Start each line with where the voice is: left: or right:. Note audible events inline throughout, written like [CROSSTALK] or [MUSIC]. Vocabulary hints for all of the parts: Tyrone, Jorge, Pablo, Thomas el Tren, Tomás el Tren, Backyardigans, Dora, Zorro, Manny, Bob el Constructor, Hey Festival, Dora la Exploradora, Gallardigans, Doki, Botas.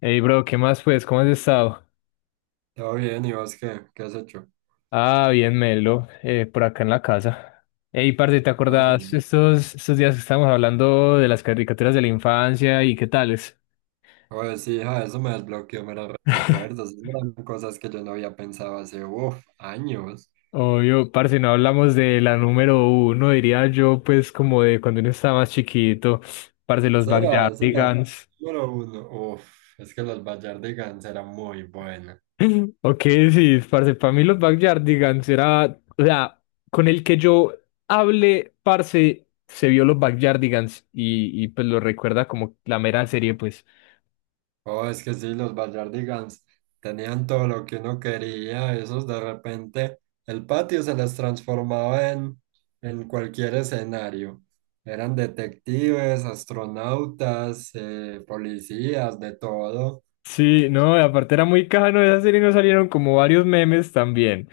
left: Hey, bro, ¿qué más pues? ¿Cómo has estado?
right: Todo bien, ¿y vos qué? ¿Qué has hecho?
left: Ah, bien, Melo, por acá en la casa. Hey, parce, ¿te
right: Ah,
left: acordás
right: bueno.
left: estos días que estábamos hablando de las caricaturas de la infancia y qué tales?
right: Oye, sí, hija, eso me desbloqueó meros recuerdos.
left: [LAUGHS]
right: Esas eran cosas que yo no había pensado hace, años.
left: Obvio, parce, no hablamos de la número uno, diría yo, pues como de cuando uno estaba más chiquito, parce, los
right: Será, será.
left: Backyardigans.
right: Número uno, uff, es que los Gallardigans eran muy buenos.
left: [LAUGHS] Ok, sí, parce, para mí los Backyardigans era, o sea, con el que yo hable, parce, se vio los Backyardigans y pues lo recuerda como la mera serie, pues.
right: Oh, es que sí, los Gallardigans tenían todo lo que uno quería. Esos de repente, el patio se les transformaba en cualquier escenario. Eran detectives, astronautas, policías, de todo.
left: Sí, no, y aparte era muy cajano esa serie, nos salieron como varios memes también.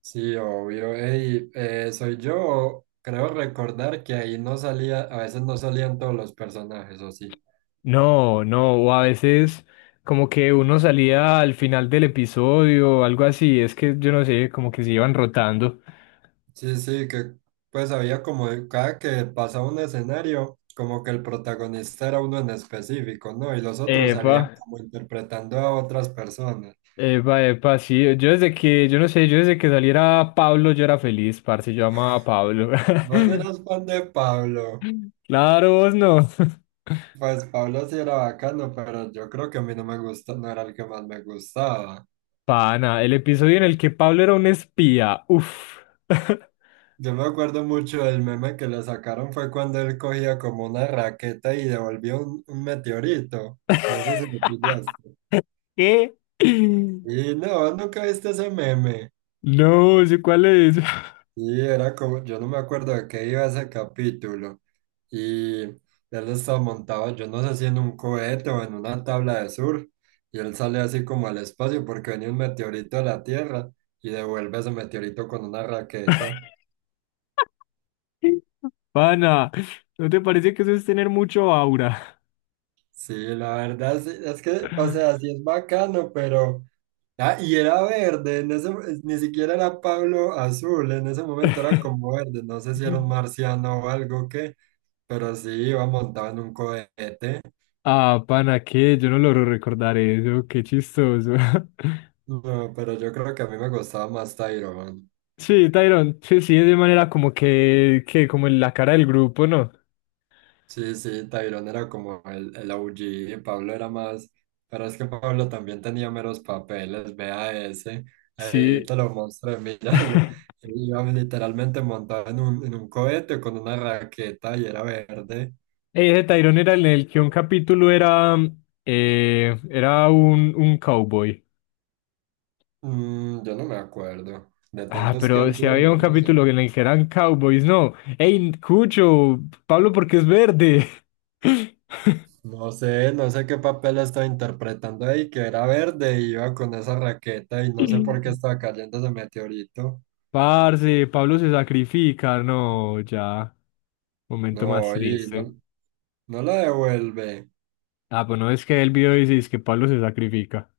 right: Sí, obvio. Ey, soy yo. Creo recordar que ahí no salía, a veces no salían todos los personajes, ¿o sí?
left: No, no, o a veces como que uno salía al final del episodio o algo así, es que yo no sé, como que se iban rotando.
right: Sí, sí, que pues había como cada que pasaba un escenario, como que el protagonista era uno en específico, ¿no? Y los otros
left: Epa.
right: salían como interpretando a otras personas.
left: Epa, epa, sí, yo no sé, yo desde que saliera Pablo yo era feliz, parce, yo amaba a Pablo.
right: Vos eras
left: [LAUGHS]
right: fan de Pablo.
left: Claro, vos no. [LAUGHS]
right: Pues Pablo sí era bacano, pero yo creo que a mí no me gusta, no era el que más me gustaba.
left: Pana, el episodio en el que Pablo era un espía. Uf. [LAUGHS]
right: Yo me acuerdo mucho del meme que le sacaron fue cuando él cogía como una raqueta y devolvió un meteorito. No sé si lo pillaste.
left: ¿Qué?
right: Y no, nunca viste ese meme.
left: No, sé cuál es.
right: Y era como, yo no me acuerdo de qué iba ese capítulo. Y él estaba montado, yo no sé si en un cohete o en una tabla de surf. Y él sale así como al espacio porque venía un meteorito a la Tierra y devuelve ese meteorito con una raqueta.
left: [LAUGHS] Pana, ¿no te parece que eso es tener mucho aura?
right: Sí, la verdad sí, es que, o sea, sí es bacano, pero... Ah, y era verde, en ese- ni siquiera era Pablo azul, en ese momento era
left: [LAUGHS]
right: como verde, no sé si era un marciano o algo que, pero sí iba montado en un cohete.
left: Ah, pana, ¿qué? Yo no logro recordar eso, qué chistoso. [LAUGHS]
right: No, pero yo creo que a mí me gustaba más Tyrone.
left: Sí, Tyron, sí, sí, es de manera como que como en la cara del grupo, ¿no?
right: Sí, sí, Tyrone era como el OG, y Pablo era más, pero es que Pablo también tenía meros papeles, vea ese, ahí
left: Sí.
right: te lo mostré, [LAUGHS] míralo.
left: [LAUGHS]
right: Iba literalmente montado en un cohete con una raqueta y era verde.
left: Ese Tyrone era en el que un capítulo era, era un cowboy.
right: Mm, yo no me acuerdo. De
left: Ah,
right: tantos que
left: pero
right: han
left: si
right: sido,
left: había
right: yo
left: un
right: no sé.
left: capítulo en el que eran cowboys, no. Ey, Cucho, Pablo porque es verde.
right: No sé, no sé qué papel estaba interpretando ahí, que era verde y iba con esa raqueta y no sé por qué
left: [LAUGHS]
right: estaba cayendo ese meteorito.
left: Parce, Pablo se sacrifica, no, ya. Momento más
right: No, y
left: triste.
right: no, no la devuelve.
left: Ah, pues no es que el video dice es que Pablo se sacrifica.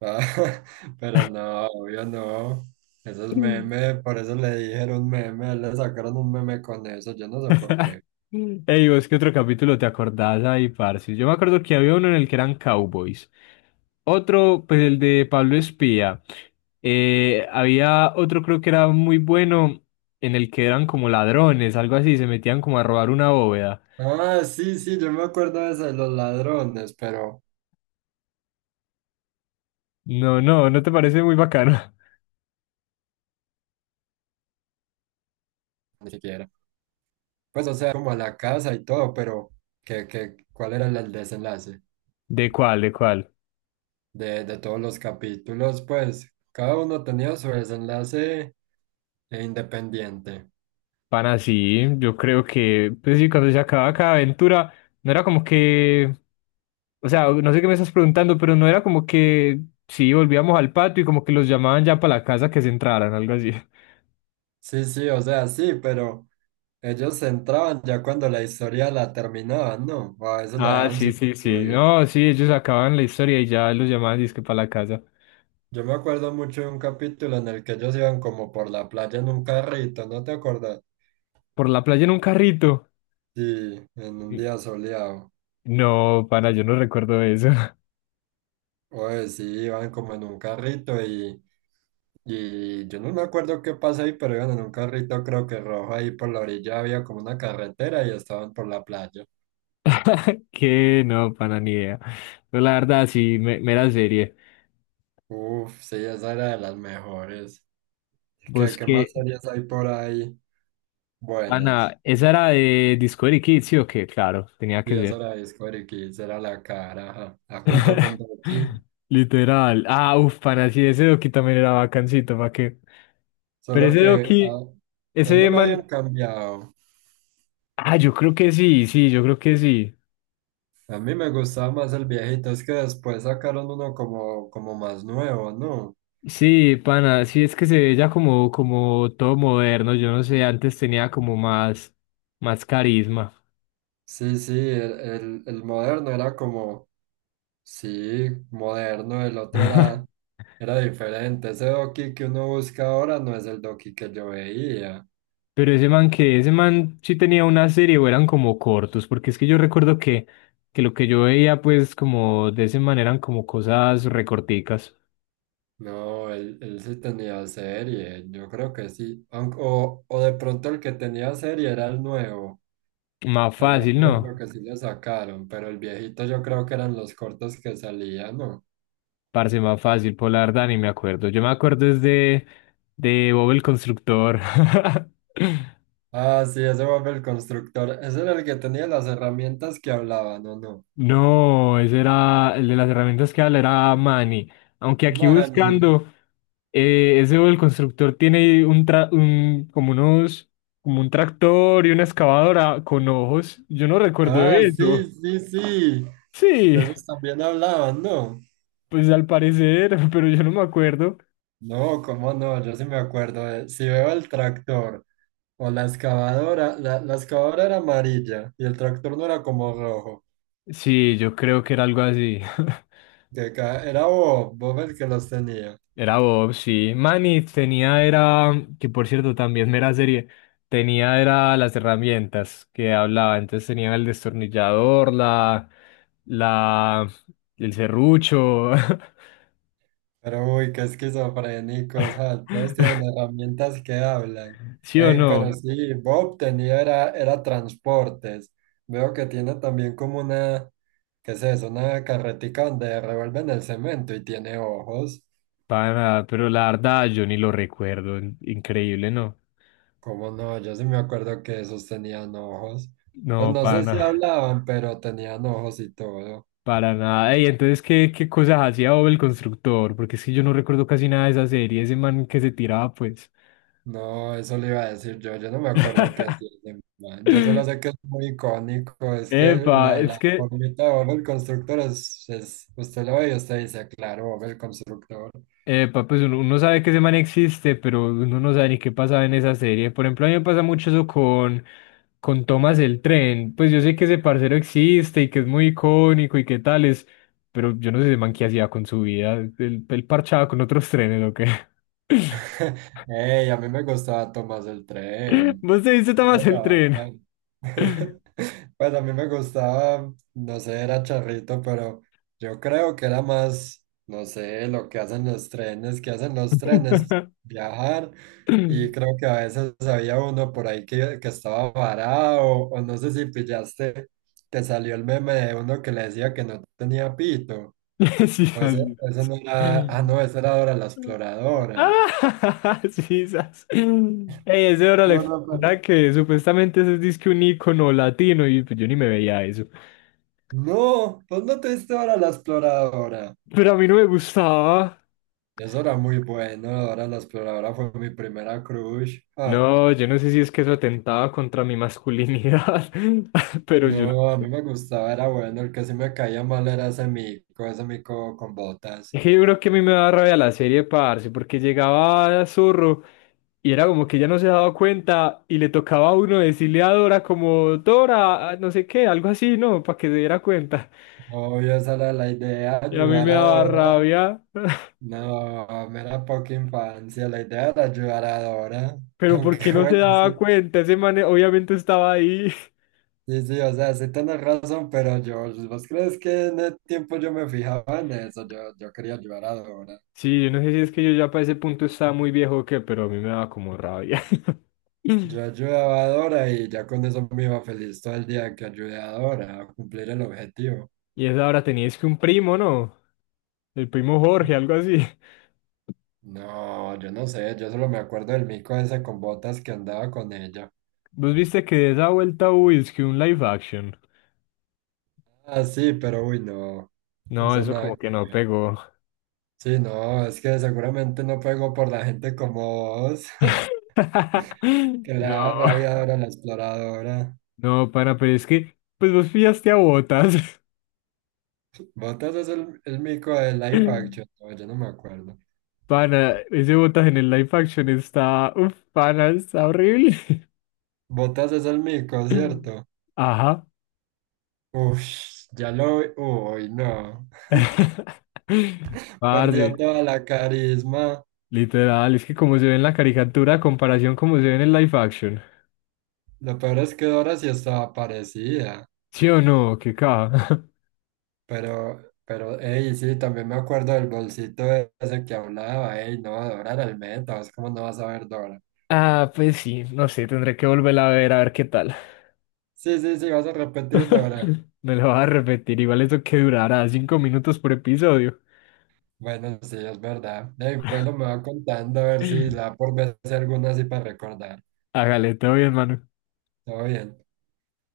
right: Ah, [LAUGHS] pero no, obvio no. Eso es meme, por eso le dijeron meme, le sacaron un meme con eso, yo no sé por qué.
left: Ey, vos, ¿qué otro capítulo te acordás ahí, parce? Yo me acuerdo que había uno en el que eran cowboys. Otro, pues el de Pablo Espía. Había otro, creo que era muy bueno, en el que eran como ladrones, algo así, se metían como a robar una bóveda.
right: Ah, sí, sí, yo me acuerdo de ese, los ladrones, pero
left: No, no, ¿no te parece muy bacano?
right: ni siquiera. Pues, o sea, como a la casa y todo, pero ¿qué, qué, cuál era el desenlace
left: [LAUGHS] ¿De cuál, de cuál?
right: de todos los capítulos? Pues, cada uno tenía su desenlace independiente.
left: Pana, sí, yo creo que, pues sí, cuando se acababa cada aventura, no era como que, o sea, no sé qué me estás preguntando, pero no era como que, sí, volvíamos al patio y como que los llamaban ya para la casa que se entraran, algo así. [LAUGHS]
right: Sí, sí, o sea, sí, pero ellos se entraban ya cuando la historia la terminaban, ¿no? O a veces la
left: Ah,
right: dejaban
left: sí,
right: sin
left: sí, sí,
right: concluir.
left: no, sí, ellos acababan la historia y ya los llamaban disque para la casa.
right: Yo me acuerdo mucho de un capítulo en el que ellos iban como por la playa en un carrito, ¿no te acuerdas?
left: Por la playa en un carrito.
right: Sí, en un
left: Y-
right: día soleado.
left: No, pana, yo no recuerdo eso.
right: Oye, sí, iban como en un carrito y yo no me acuerdo qué pasa ahí, pero iban en un carrito, creo que rojo, ahí por la orilla había como una carretera y estaban por la playa.
left: [LAUGHS] Que no, pana, ni idea. Pero la verdad, sí, mera serie.
right: Uf, sí, esa era de las mejores. ¿Qué,
left: ¿Vos
right: qué más
left: qué,
right: series hay por ahí? Buenas.
left: Ana, esa era de Discovery Kids, ¿sí o qué? Claro, tenía que
right: Y esa
left: ser.
right: era Discovery Kids, era la cara, ajá. Ah, junto con
left: [LAUGHS]
right: Doki.
left: Literal. Ah, uff, pana, sí, ese Doki también era bacancito, ¿para qué? Pero
right: Solo
left: ese
right: que
left: Doki,
right: él no
left: ese
right: lo habían
left: man.
right: cambiado.
left: Ah, yo creo que sí, sí, yo creo que sí.
right: A mí me gustaba más el viejito, es que después sacaron uno como, como más nuevo, ¿no?
left: Sí, pana, sí, es que se ve ya como, como todo moderno, yo no sé, antes tenía como más, más carisma.
right: Sí, sí, el, el moderno era como... Sí, moderno, el otro era,
left: [LAUGHS]
right: era diferente. Ese Doki que uno busca ahora no es el Doki que yo veía.
left: Pero ese man que, ese man sí tenía una serie o eran como cortos, porque es que que lo que yo veía pues como de ese man eran como cosas recorticas.
right: No, él sí tenía serie, yo creo que sí. Aunque... O, o de pronto el que tenía serie era el nuevo.
left: Más
right: El nuevo
left: fácil,
right: yo creo
left: ¿no?
right: que sí le sacaron, pero el viejito yo creo que eran los cortos que salían, ¿no?
left: Parce, más fácil, por la verdad ni me acuerdo. Yo me acuerdo es de Bob el Constructor. [LAUGHS]
right: Ah, sí, ese Bob el Constructor. Ese era el que tenía las herramientas que hablaban, ¿o no?
left: No, ese era el de las herramientas que habla, era Manny. Aunque aquí
right: Manny.
left: buscando, ese el constructor tiene un como unos, como un tractor y una excavadora con ojos. Yo no recuerdo
right: Ah,
left: de
right: sí,
left: eso.
right: sí, sí. De
left: Sí,
right: esos también hablaban, ¿no?
left: pues al parecer, [LAUGHS] pero yo no me acuerdo.
right: No, cómo no, yo sí me acuerdo. De- si veo el tractor o la excavadora, la excavadora era amarilla y el tractor no era como rojo.
left: Sí, yo creo que era algo así. [LAUGHS]
right: Que ca- era Bob, Bob el que los tenía.
left: Era Bob, sí. Manny tenía, era, que por cierto también era serie, tenía, era las herramientas que hablaba. Entonces tenía el destornillador, la, el serrucho.
right: Pero uy, qué esquizofrénicos, ah, todos tienen
left: [LAUGHS]
right: herramientas que hablan.
left: ¿Sí o
right: Ey, pero
left: no?
right: sí, Bob tenía era, era transportes. Veo que tiene también como una, ¿qué es eso? Una carretica donde revuelven el cemento y tiene ojos.
left: Para nada, pero la verdad yo ni lo recuerdo. Increíble, ¿no?
right: ¿Cómo no? Yo sí me acuerdo que esos tenían ojos. Pues
left: No,
right: no
left: para
right: sé si
left: nada.
right: hablaban, pero tenían ojos y todo.
left: Para nada. Ey, entonces, qué cosas hacía Bob el constructor? Porque es que yo no recuerdo casi nada de esa serie, ese man que se tiraba, pues.
right: No, eso le iba a decir yo, yo no me acuerdo qué hacía ese man. Yo solo sé que
left: [LAUGHS]
right: es muy icónico, es que
left: Epa,
right: la
left: es que
right: formita de Bob el Constructor es- usted lo ve y usted dice, claro, Bob el Constructor.
left: Epa, pues uno, uno sabe que ese man existe, pero uno no sabe ni qué pasaba en esa serie. Por ejemplo, a mí me pasa mucho eso con Thomas el Tren. Pues yo sé que ese parcero existe y que es muy icónico y qué tales, pero yo no sé ese man qué hacía con su vida. Él parchaba con otros [LAUGHS] trenes o qué.
right: [LAUGHS] Ey, a mí me gustaba Tomás el
left: [LAUGHS]
right: Tren.
left: ¿Vos te viste
right: Esa
left: Thomas el
right: era
left: Tren?
right: bacán. [LAUGHS] Pues a mí me gustaba, no sé, era charrito, pero yo creo que era más, no sé, lo que hacen los trenes, que hacen los trenes,
left: [LAUGHS]
right: viajar. Y creo que a veces había uno por ahí que estaba varado, o no sé si pillaste que salió el meme de uno que le decía que no tenía pito.
left: Sí,
right: O
left: así
right: eso
left: es.
right: no era, ah, no, esa era Dora la Exploradora.
left: Ah, [LAUGHS] sí, sas. Ey, ese era la
right: No, no, pero...
left: verdad que supuestamente ese es disque un icono latino y pues yo ni me veía eso.
right: no, pues no te diste Dora la Exploradora.
left: Pero a mí no me gustaba.
right: Eso era muy bueno, Dora la Exploradora fue mi primera crush. Ah,
left: No, yo no sé si es que eso atentaba contra mi masculinidad, [LAUGHS] pero yo no.
right: no, a mí me gustaba, era bueno, el que sí me caía mal era ese mico con botas.
left: Es que yo creo que a mí me daba rabia la serie, parce, porque llegaba Zorro y era como que ya no se daba cuenta y le tocaba a uno decirle a Dora como, Dora, ah, no sé qué, algo así, ¿no? Para que se diera cuenta.
right: Obvio, esa era la idea,
left: Y a mí
right: ayudar
left: me
right: a
left: daba
right: Dora.
left: rabia, [LAUGHS]
right: No, mera poca infancia, la idea era ayudar a Dora.
left: pero ¿por
right: Aunque
left: qué
right: [LAUGHS]
left: no se
right: bueno,
left: daba
right: sí,
left: cuenta? Ese man obviamente estaba ahí. [LAUGHS]
right: sí, sí, o sea, sí tienes razón, pero yo, ¿vos crees que en el tiempo yo me fijaba en eso? Yo quería ayudar a Dora.
left: Sí, yo no sé si es que yo ya para ese punto estaba muy viejo o qué, pero a mí me daba como rabia. [LAUGHS]
right: Yo ayudaba a Dora y ya con eso me iba feliz todo el día que ayudé a Dora a cumplir el objetivo.
left: Y esa hora teníais que un primo, ¿no? El primo Jorge, algo así. [LAUGHS]
right: No, yo no sé, yo solo me acuerdo del mico ese con botas que andaba con ella.
left: ¿Vos viste que de esa vuelta hubo es que un live action?
right: Ah, sí, pero uy, no,
left: No,
right: eso
left: eso como
right: nada que
left: que no
right: ver.
left: pegó.
right: Sí, no, es que seguramente no pego por la gente como vos, [LAUGHS] que
left: [LAUGHS]
right: le da
left: No,
right: rabia Dora la Exploradora.
left: no, pana, pero es que, pues vos pillaste a Botas.
right: Botas es el mico de Life Action,
left: [LAUGHS]
right: no, yo no me acuerdo.
left: Pana, ese botas en el live action está. Uf, pana, está horrible.
right: Botas es el mico,
left: [LAUGHS]
right: ¿cierto?
left: Ajá.
right: Uff, ya lo vi, uy, no.
left: [LAUGHS]
right: Perdió
left: Parce,
right: toda la carisma.
left: literal, es que como se ve en la caricatura, a comparación como se ve en el live action.
right: Lo peor es que Dora sí estaba parecida.
left: ¿Sí o no? ¿Qué caja? [LAUGHS]
right: Pero, ey, sí, también me acuerdo del bolsito ese que hablaba. Ey, no, Dora era el meta. ¿Vos cómo no vas a ver Dora?
left: Ah, pues sí, no sé, tendré que volverla a ver qué tal.
right: Sí, sí, sí, vas a repetir Dora.
left: [LAUGHS] Me lo vas a repetir, igual eso que durará 5 minutos por episodio.
right: Bueno, sí, es verdad. Ey, bueno, me va contando a ver si
left: [LAUGHS]
right: la por vez alguna así para recordar.
left: Hágale, todo bien, mano.
right: Todo bien.